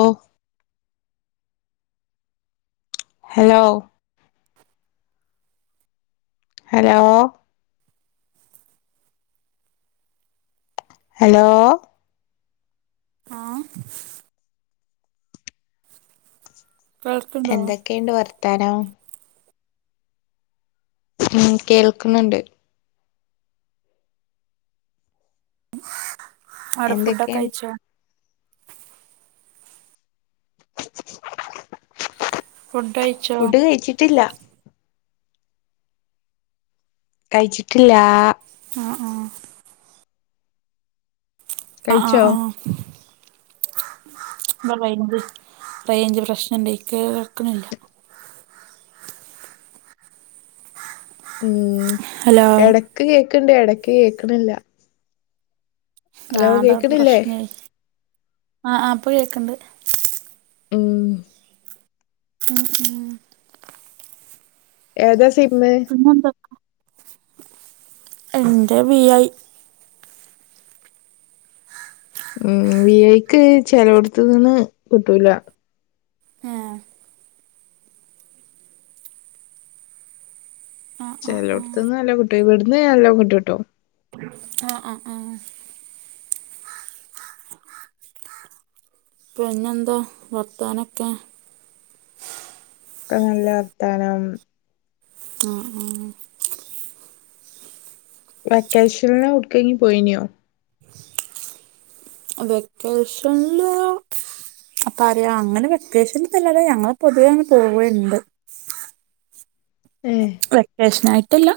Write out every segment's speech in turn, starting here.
ഓഹ് hello hello hello ആ കേൾക്ക്ണ്ടോ എന്തൊക്കെയുണ്ട് വർത്താനോം ഉം കേൾക്കുന്നുണ്ട് അവടെ എന്തൊക്കെയുണ്ട് ഫുഡൊകയിച്ചോ ഫുഡ് കഴിച്ചോ ഫുഡ് കഴിച്ചിട്ടില്ലാ കഴിച്ചിട്ടില്ലാ ആഹ് ആഹ് ആ ആ കഴിച്ചോ ആ [inaudible] ഇവിടെ റെയ്ഞ്ച് റേഞ്ച് പ്രശ്നണ്ട് കേക്നില്ല ഉം ഹലോ എടക്ക് കേക്കണ്ട് എടക്ക് കേക്കണില്ല ആ അതാ അവിത്തെ പ്രശ്നേ ആ ആ ഇപ്പൊ കേക്കണ്ട് മ് മ്‌ മ് ഏ താ സിം പിന്നെ എന്തൊക്ക എന്റെ വി ഐ ഉം വി ഐക്ക് ചെലോടുത്തൂനിന്ന് കിട്ടൂല ആ ആഹ് ആഹ് ചിലോടത്തീന്ന് നല്ലോമ് കിട്ടു ഇവിടുന്ന് നല്ലോ മ് കിട്ടൂട്ടോ ആ ആ ആ [inaudible] പിന്നെന്താ വർത്താനൊക്കെ ഒക്കെ നല്ല വർത്താനം ആ ഉം വെക്കേഷൻ എടുക്കങ്കിലും പോയിനോ? വെക്കേഷൻല് അപ്പ അറ അങ്ങനെ വെക്കേഷൻ അല്ലതെ ഞങ്ങള് പൊതുവേ അങ്ങനെ പോവല് ണ്ട് ഏഹ് വെക്കേഷൻ ആയിട്ടല്ലാ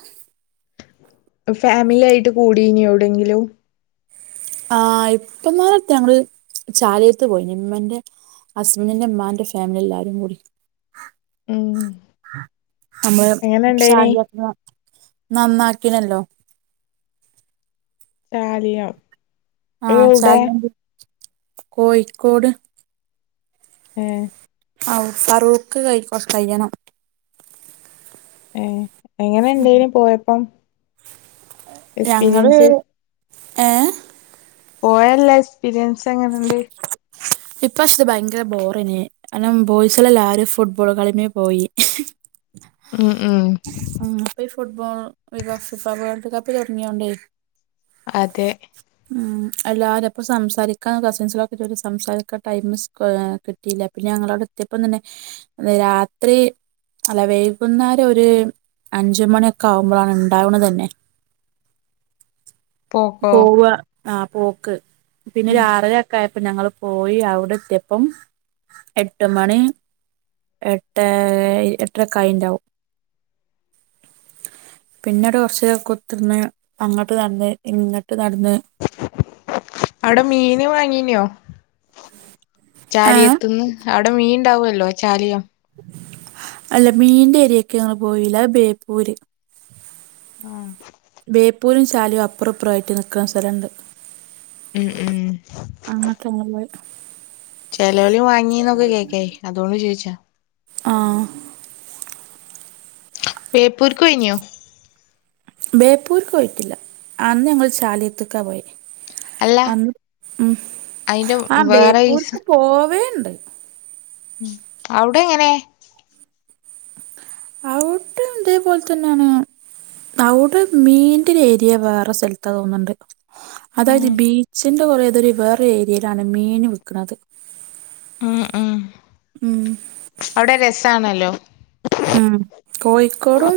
ഫാമിലി ആയിട്ട് കൂടീനോ എവിടെങ്കിലും? ആ ഇപ്പന്നാള് അടുത്ത് ഞങ്ങള് ചാലിയത്ത് പോയിനു മ്മന്റെ അസ്ബന്റിന്റെ മ്മാന്റെ ഫാമിലി എല്ലാരും കൂടി ഉം നമ്മള് എങ്ങനെ ഇണ്ടായിനി ഷൽ നന്നാക്കീനല്ലോ ട്ടാലിയ ആ ച്ചാൽ കോഴിക്കോട് ഏഹ് ഔ ഫറൂക്ക് കുറച്ചു കഴിയണം ഏ എങ്ങനെ ഉണ്ടായ്ൻ പോയപ്പം ഞങ്ങള് എക്സ്പീരിയൻസ്? ഏഹ് പോയല്ല എക്സ്പീരിയൻസ് എങ്ങനെണ്ട്? ഇപ്രാവശ്യ ത്തെ ഭയങ്കര ബോറായിൻ കാരണം ബോയ്സ് ള്ള എല്ലാവാരും ഫുട്ബോൾ കളിമ്മെ പോയി ഉം ഉം ഉം ഇപ്പൊ ഈ ഫുട്ബോൾ വി ഫിഫ വേൾഡ് കപ്പ് തുടങ്ങിയത് കൊണ്ട് അതെ ഉം എല്ലാവാരും പ്പോ സംസാരിക്കാ കസിൻസിലൊക്കെ ച സംസാരിക്ക ടൈം കിട്ടിയില്ല പിന്നെ ഞങ്ങളോടെ എത്തിയപ്പത്തന്നെ രാത്രി അല്ല വൈകുന്നേരം ഒരു അഞ്ചുമണിയൊക്കെ ആവുമ്പോളാണ് ഉണ്ടാവണ തന്നെ [unintelligible] പോക്കൊ പോവ ആ പോക്ക് പിന്നെരു ആറര ഒക്കെ ആയപ്പ ഞങ്ങള് പോയി അവിടെത്തെപ്പം എട്ട് മണി എട്ട് എട്ടരക്കായിണ്ടാകും പിന്നീട് കുറച്ച് കുത്തിരുന്ന് അങ്ങട്ട് നടന്നു ഇങ്ങ് അവിടെ മീന് വാങ്ങീനോ ഏ ചാലിയത്ത് ന്ന് അവിടെ മീൻണ്ടാവല്ലോ ചാലിയം അല്ല മീനിന്റെ ഏരിയൊക്കെ ഞങ്ങള് പോയില്ല ബേപ്പൂര് ആ ബേപ്പൂരും ശാലും അപ്പുറപ്പുറ ആയിട്ട് നിൽക്കുന്ന സ്ഥലുണ്ട് ഉം ഉം അങ്ങനട്ട് ഞങ്ങൾ പോയെ ചെിലേലു വാങ്ങിന്നൊക്കെ കേക്കാ അതുകൊണ്ട് ചോയിച്ചാ ആ ബേപ്പൂർക്ക് ഒഴിനിയോ ബേപ്പൂര് ക്ക് പോയിട്ടില്ല അന്ന് ഞങ്ങൾ ചാലിയത്ത് ക്കാ പോയെ അല്ല അന്ന് ഉം അയിന്റെ ആ വേറെ ബേപ്പൂർക്ക് പോവേണ്ട് [unintelligible] ഉം അവിടെ എങ്ങനെ ആ ഔട്ട് ഇതേപോലത്തെന്നാണ് അവിടെ മീന്റെ ഏരിയ വേറെ സ്ഥലത്താ തോന്നുണ് ണ്ട് അതായത് ഉം ബീച്ചിന്റെ കുറേ അതൊരു വേറെ ഏരിയയിലാണ് മീൻ വിൽക്കുന്നത് ഉം ഉം ഉം അവിടെ രസാണല്ലോ ഉം കോഴിക്കോടും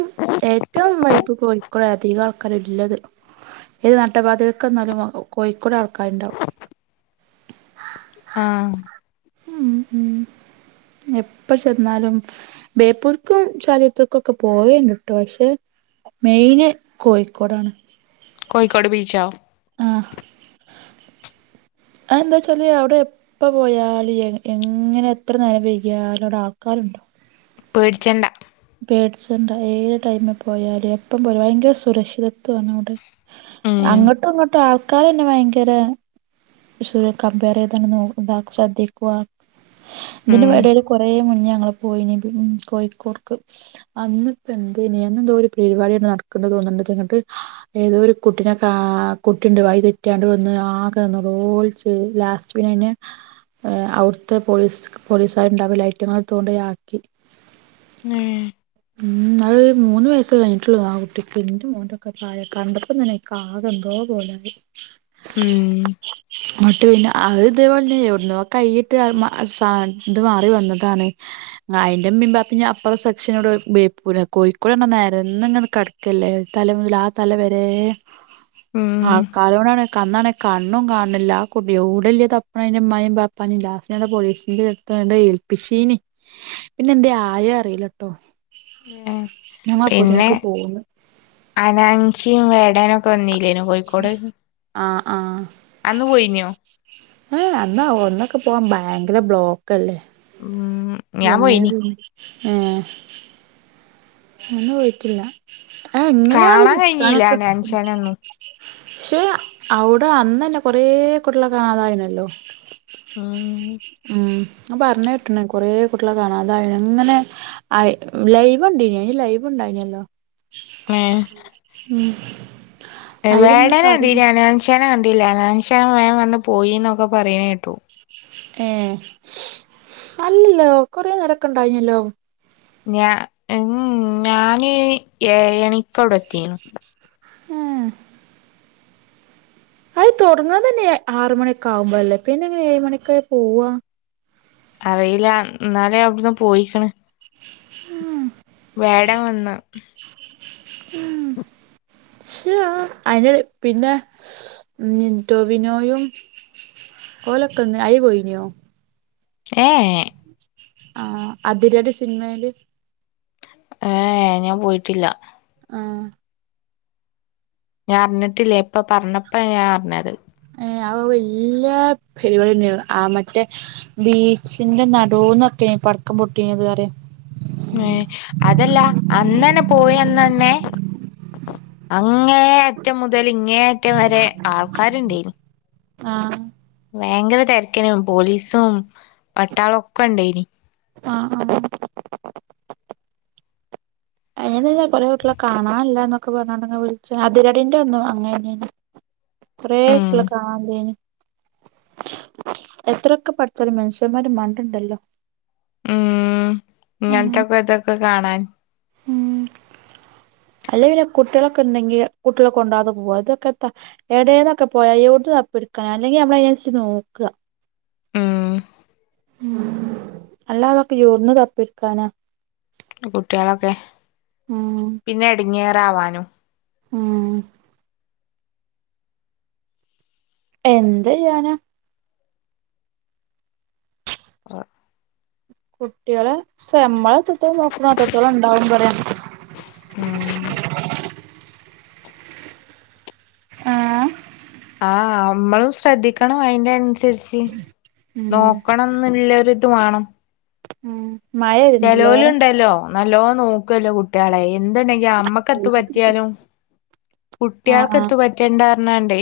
ഏറ്റവും വൈബ് കോഴിക്കോട് അധികം ആൾക്കാര് ഇള്ളത് ഏത് നട്ടപാതിക്ക് ചെന്നാലും കോഴിക്കോട് ആൾക്കാരുണ്ടാവും. ആ ഉം ഉം എപ്പ ചെന്നാലും ബേപ്പൂർ. ക്കും [unintelligible] ഒക്കെ പോവേണ്ടട്ടോ പക്ഷെ മെയിന് കോഴിക്കോടാണ്. കോയിക്കോട് ബീച്ചോ. ആ. അ എന്താ വെച്ചാല് അവിടെ എപ്പ പോയാല് എങ്ങനെ എത്ര നേരം വെയ്കിയാലും അവിടെ ആൾക്കാര് ഉണ്ടാവും. പേടിച്ചണ്ട. പേടിച്ചണ്ട, ഏത് ടൈമിൽ പോയാലും എപ്പം പോയാലും ഭയങ്കര സുരക്ഷിതത്വണ് അവിടെ. ഉം അങ്ങോട്ടും ഇങ്ങോട്ടും ആൾക്കാരന്നെ ഭയങ്കര പക്ഷെങ്ങനെ കമ്പയറ് [unintelligible] ശ്രദ്ധിക്കുക. ഇതിൻ്റെ ഉം വെടയിൽ കുറേ മുന്നേ ഞങ്ങൾ പോയിനി കോഴിക്കോട്ക്ക്. അന്നിപ്പ എന്ത് ഇന്തോ ഒരു പരിപാടിയാണ് നടക്ക്ണ്ട് തോന്നണ്ടങ്ങിട്ട് ഏതോരു കുട്ടി. പിന്നെ കാ കുട്ടിണ്ട് വഴി തെറ്റാണ്ട് വന്ന് ആകെ ന്നോളോ ൾച്ച് ലാസ്റ്റ് പിന്നെ. അവിടുത്തെ പോലീസ് പോലീസുകാരുണ്ടാവുലെ ലൈറ്റങ്ങളുടെ അടുത്തൊണ്ടായാക്കി. ഏ ഉം അത് മൂന്ന് വയസ്സ് കഴിട്ടുള്ളു ആ കുട്ടിക്ക് ന്റെ മോനൊക്കെ പ്രായം കണ്ടപ്പോ തന്നെ എനിക്ക് ആകെ എന്തോ. ന്തോ പോലായി. എന്നിട്ട് പിന്നെ ഉം അത് ഇതേപോലെ തന്നെ എവിടുന്നക്കെ കൈയിട്ട് സാൻ മാറി വന്നതാണ് അതിന്റെ ഉമ്മി ബാപ്പിഞ്ഞ. അപ്പറെ സെക്ഷന് ഇവിടെ ബേപ്പൂരി കോഴിക്കോട് നേരന്ന് ഇങ്ങനെ കിടക്കല്ലേ തല മുതൽ ആ തല വരെ. ഉം ആൾക്കാരോണ്ടാണേ അന്നാണെ കണ്ണും കാണ്ണില്ല ആ കുട്ട് എവിടെല്ലിയ തപ്പ്ണെ അയ്ന്റെ ഇമ്മാനിം ബാപ്പാനിം ലാസ്റ്റ് ഞാ പോലീസിന്റെ അട്ത്തണ്ട് ഏ പ്പിഷീന് പിന്നെ എന്ത് ആയെ അറില ട്ടോ. പിന്നെ പോന്ന് അനാഞ്ചിയും വേടാനും. വന്നില്ലേനെ കോഴിക്കോട് ആ ആ അന്ന് പോയിനോ. ഏഹ് അന്ന് ഒന്നൊക്കെ പോവാൻ ഭയക്കര ബ്ലോക്കല്ലേ. ഉം ഞാൻ എങ്ങനെ പോയിനി പി, ഏ അന്നും പോയിട്ടില്ല. ആ എങ്ങനെണ് കാണാൻ കഴിഞ്ഞില്ല നിക്കാനൊക്കെ സ് അനാൻചാനൊന്നും ക്ഷെ അവിടെ അന്നന്നെ കൊറെ കുട്ടിയളെ കാണാതായിണല്ലോ. ആ അ പറഞ്ഞ് കേട്ട്ണ്. കൊറെ കുട്ടിളെ കാണാതായി ങ്. അങ്ങനെ ലൈവ് കണ്ടിനി അയിന് ലൈവ് ഉണ്ടായിനല്ലോ. ഉം അയിലിങ്ങനെ പറയണ് വേടനങ്ങിനി ഹനാൻഷനെ ക ഇല്ല നാൻഷാ വേം വന്ന് പോയിന്നൊക്കെ പറയണേട്ടു. ഏ അല്ലല്ലോ കൊറെ നേരക്കെ ഉണ്ടായിനല്ലോ. ഞാ ഇൻ ഞാന് ഏഴണിക്ക് അവിടെത്തിണു ഏ ആയ് തുടങ്ങ്ണതെന്നെ ആറ് മണിയൊക്കെ ആകുമ്പോ അല്ലേ. പിന്നെങ്ങനെ ഏഴ് മണിക്കെ പോവാ. അറിയില്ല, ന്നാലേ അവിടന്ന് പോയിക്ക്ണ്. ആ വേടൻ വന്ന്. ഉം ശോ അയിനി പിന്നെ ടോവിനോയും. ഓലൊക്കന്ന് അയി പോയിനോ? ഏഏ ആഹ അതിരടി സിനിമയില് ഏ ഏ ഞാൻ പോയിട്ടില്ല ആ ഞാൻ അറിഞ്ഞിട്ടില്ലേ ഇപ്പ പറഞ്ഞപ്പെ ഞാൻ അറിഞ്ഞത് ഏ വല്യ പരിപാടിഞ്ഞെണ് ആ മറ്റേ ബീച്ചിന്റെ നടോന്നൊക്കെ പടക്കം പൊട്ടീനതുആരെ ഏ അതല്ലാ അന്നനെ പോയിന്നന്നെ അങ്ങേ അറ്റം മുതൽ ഇങ്ങേ അറ്റം വരെ ആൾക്കാര്ടയ്നു ആ ഭയങ്കര തിരക്കൈന് പോലീസും പട്ടാള ഒക്കെ ഇണ്ടായിനി ആഹ് അ അഞാ കൊറെേ കുടിയോളെ കാണാനില്ല എന്നൊക്കെ പറഞ്ഞണ്ടെ വിളിച്ച് അതിരടിന്റെ അന്നും അങ്ങനെന്നെ കൊറേ ഉം കുടിയോളെ കാണാലൃആയിനി എത്രയൊക്കെ പഠിച്ചല് മനുഷ്യന്മാര് മണ്ട്ണ്ടല്ലോ ഇങ്ങനത്തെക്കെ ഇതൊക്കെ കാണാൻ ഉം അല്ലെ പിന്നെ കുട്ടിയോളെകെ ഉണ്ടെങ്കിൽ കുട്ടിയോളെ കൊണ്ടോവാതെ പോകും ഇതൊക്കെ എത്ത എടേന്നൊക്കെ പോയ അ ടുക്കണം അല്ലെങ്കിൽ നമ്മൾ അതിനനസരിച്ച് നോക്ക ഉം അല്ലാ തൊക്ക് എവിടന്നു പിക്കാന കുട്ടികളൊക്കെ പിന്നെ ഇടിങ്ങേറ ആവാനും ഉം എന്ത് ഇയാന ആ കുട്ടികളെ നമ്മള അത്രത്തോളം നോക്കണു അത്രത്തോളം എന്താവും പറയാ ഉം ആ നമ്മള് ശ്രദ്ധിക്കണം അയിന്റെ അനുസരിച്ച് ഉം നോക്കണംന്നിളള ഒരി ഇത് വേണം മഴ വരുന്നുണ്ടല്ലേ ചലോലും ഉണ്ടല്ലോ നല്ലോ നോക്കുവല്ലോ കുട്ടികളെ എന്തുണ്ടെങ്കി നമ്മക്ക എത്ത് പറ്റിയാലും കുട്ടിയേൾക്ക് എത്ത് പറ്റണ്ടാർണ്കാണ്ടേ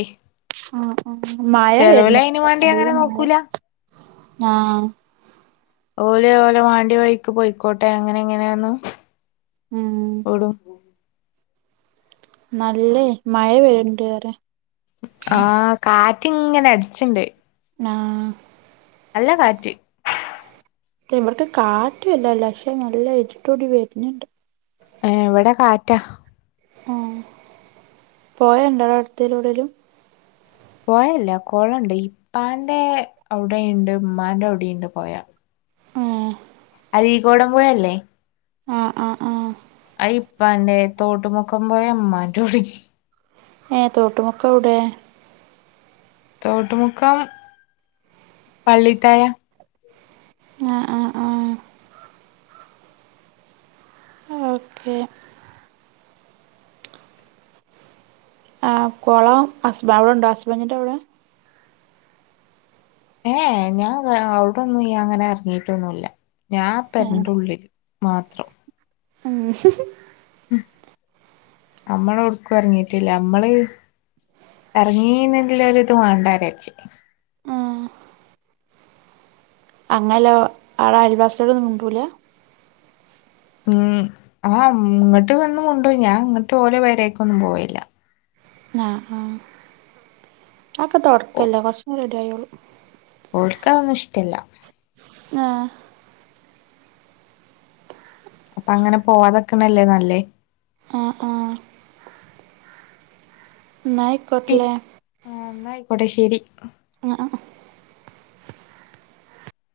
ആ ആ മഴ വരുന്ന വേണ്ടി നല്ല അങ്ങനെ മഴ നോക്കൂല ആ ഓലെ ഓലെ വാണ്ടി വൈക്ക് പോയിക്കോട്ടെ അങ്ങനെ എങ്ങനെയൊണു ഉം നല്ലേ മഴ വരണ്ട്വ അറിയ ആഹ കാറ്റി ഇങ്ങനെ അടിച്ചിണ്ട് ആ നല്ല കാറ്റ് ഇവർക്ക് കാറ്റുവല്ലാല്ല പക്ഷെ നല്ല ഇരുട്ടൂടി വരുന്നുണ്ട് എവിടെ കാറ്റ ആ പോയണ്ടട് അടുത്തലൂടെലും പോയല്ല കൊളണ്ട് ഇപ്പാന്റെ അവിടെയ്ണ്ട് ഉമ്മാന്റെ അവിടെയ്ണ്ട് പൊയ ആ അരീ കോോടം പോയല്ലേ ആ ആ ആ അത് ഇപ്പാൻറ്റെ തോട്ടുമക്കം പൊയ അമ്മാന്റെ ടി ഏ തോട്ടുമുക്ക എവിടെ തോട്ടുമുക്കം പള്ളിത്തായ ആ ആ ആ ഓക്കെ ആ കൊളം അസ്ബ അവിടെ ഉണ്ടോ അസ്ബൻറ്റിൻറ്റെ അവിടെ ഏ ഏ ഞാ അവിടൊന്നും അങ്ങനെ അറഞീട്ടൊന്നുല്ല ഞാൻ ഏഹ് പെരന്റുള്ളി മാത്രം ഉം നമ്മള് ഉടുക്ക ഇറങ്ങിട്ടില്ല നമ്മള് ഏറങ്ങീന്നില്ല ഒര് ഇത് വേണ്ടാവിചാരിച്ചേ ആ അങ്ങല്ലോ ആള് അയൽവാസിയോടൊന്നും മിണ്ടൂല ഉം ആഹ് ഇങ്ങോട്ട് വന്നു മുണ്ടും ഞാൻ അങ്ങോട്ട് ഓലെ പേരെക്കൊന്നും പോവെല്ലാ ആഹ് ആഹ് അതൊക്കെ തുടക്കല്ലേ കുറച്ച് മ്പോ റെഡി ആയിക്കോളും ൾക്കതൊന്നും ഇഷ്ടല്ല. ആഹ് അങ്ങനെ പോവാതെക്കണല്ലേ നല്ലേ ആഹ് ആഹ് ന്നാ ആയ്ക്കോട്ടലെ ന്നായിക്കോട്ടെശരി ആഹ്